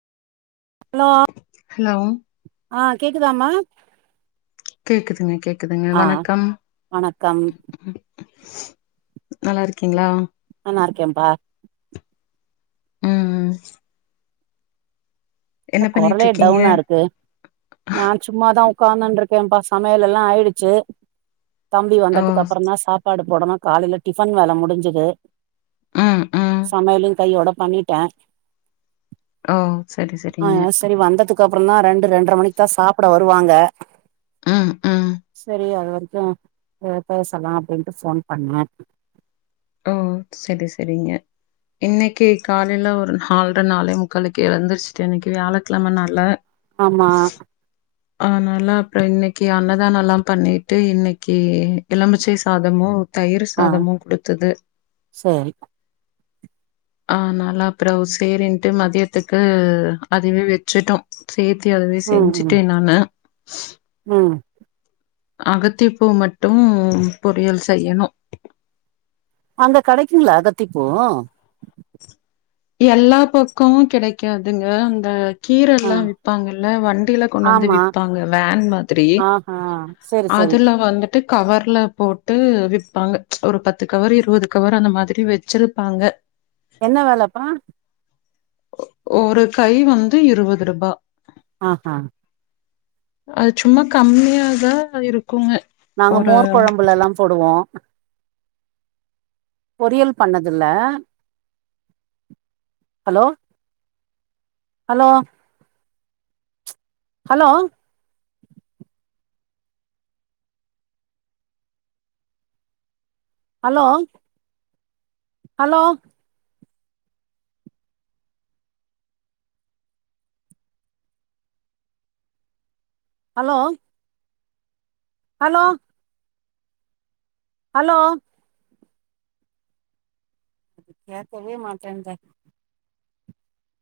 hello hello ஆ கேக்குதாம கேக்குதுங்க கேக்குதுங்க ஆ வணக்கம் வணக்கம் நல்லா இருக்கீங்ளா நல்லா இருக்கே பா ம் ம் என்ன குரல பண்ணிட்ருக்கீங்க டவுனா இருக்கு நான் சும்மாதா உட்கார்ந்துனு இருக்கேன்ப்பா சமையல் எல்லா ஆயிடுச்சு தம்பி ஓ வந்ததுக்கு அப்புற தா சாப் சாப்பாடு போடணு காலையில டிஃபன் வேல முடிஞ்சது ம் ம் சமையலு கையோட பண்ணிட்ட ஓ சரி ஆ சரிங்க சரி வந்ததுக்கு அப்புற தா ரெண்டு ரெண்டரை மணிக்கு தா சாப்பட வருவாங்க ம் ம் சரி அது வரைக்கு எதா பேசலா அப்டின்ட்டு போன் பண்ண ஓ சரி சரிங்க இன்னைக்கி காலையில ஒரு நால்ற நாளே முக்கலுக்கு எழுந்துருச்சுட்ட இன்னைக்கி வியாழக்கிழம நாள ஆமா அதனால அப்புற இன்னைக்கிஅன்னதான எல்லாம் பண்ணிட்டு இன்னைக்கி எலமிச்சை சாதமு தயிர் ஆ சாதமு குடுத்தது சரி ஆனால அப்புறோ சேரின்ட்டு மதியத்துக்கு அதுவே வெச்சிட்டோ சேர்த்தி அதுவே ம் ம் செஞ்சுட்டே நானு ம் அகத்திப்பூ மட்டும் பொரியல் செய்யணு அங்க கடைக்குங்ளா அகத்திப்பூ எல்லா பக்கமு கெடைக்காதுங்க அந்த கீர ஆ எல்லா விற்பாங்கல்ல வண்டியில கொண்டு வந்து ஆமா விற்பாங்க வேன் மாதிரி ஆ சரி சரி ல வந்துட்டு கவர்ல போட்டு விப்பாங்க ஒரு பத்து கவர் இருபது கவர் அந்த மாதிரி வச்சிருப்பாங்க என்ன வேலப்பா ஒரு கை வந்து இருபது ரூபா ஆஹா அது சும்மா கம்மியாதா இருக்குங்க நாங்க ஒரு மோர் கொழம்புல எல்லா போடுவோ பொறியல் பண்ணதில்ல hello hello hello hello hello hello hello hello கேக்கவே மாட்டேந்தே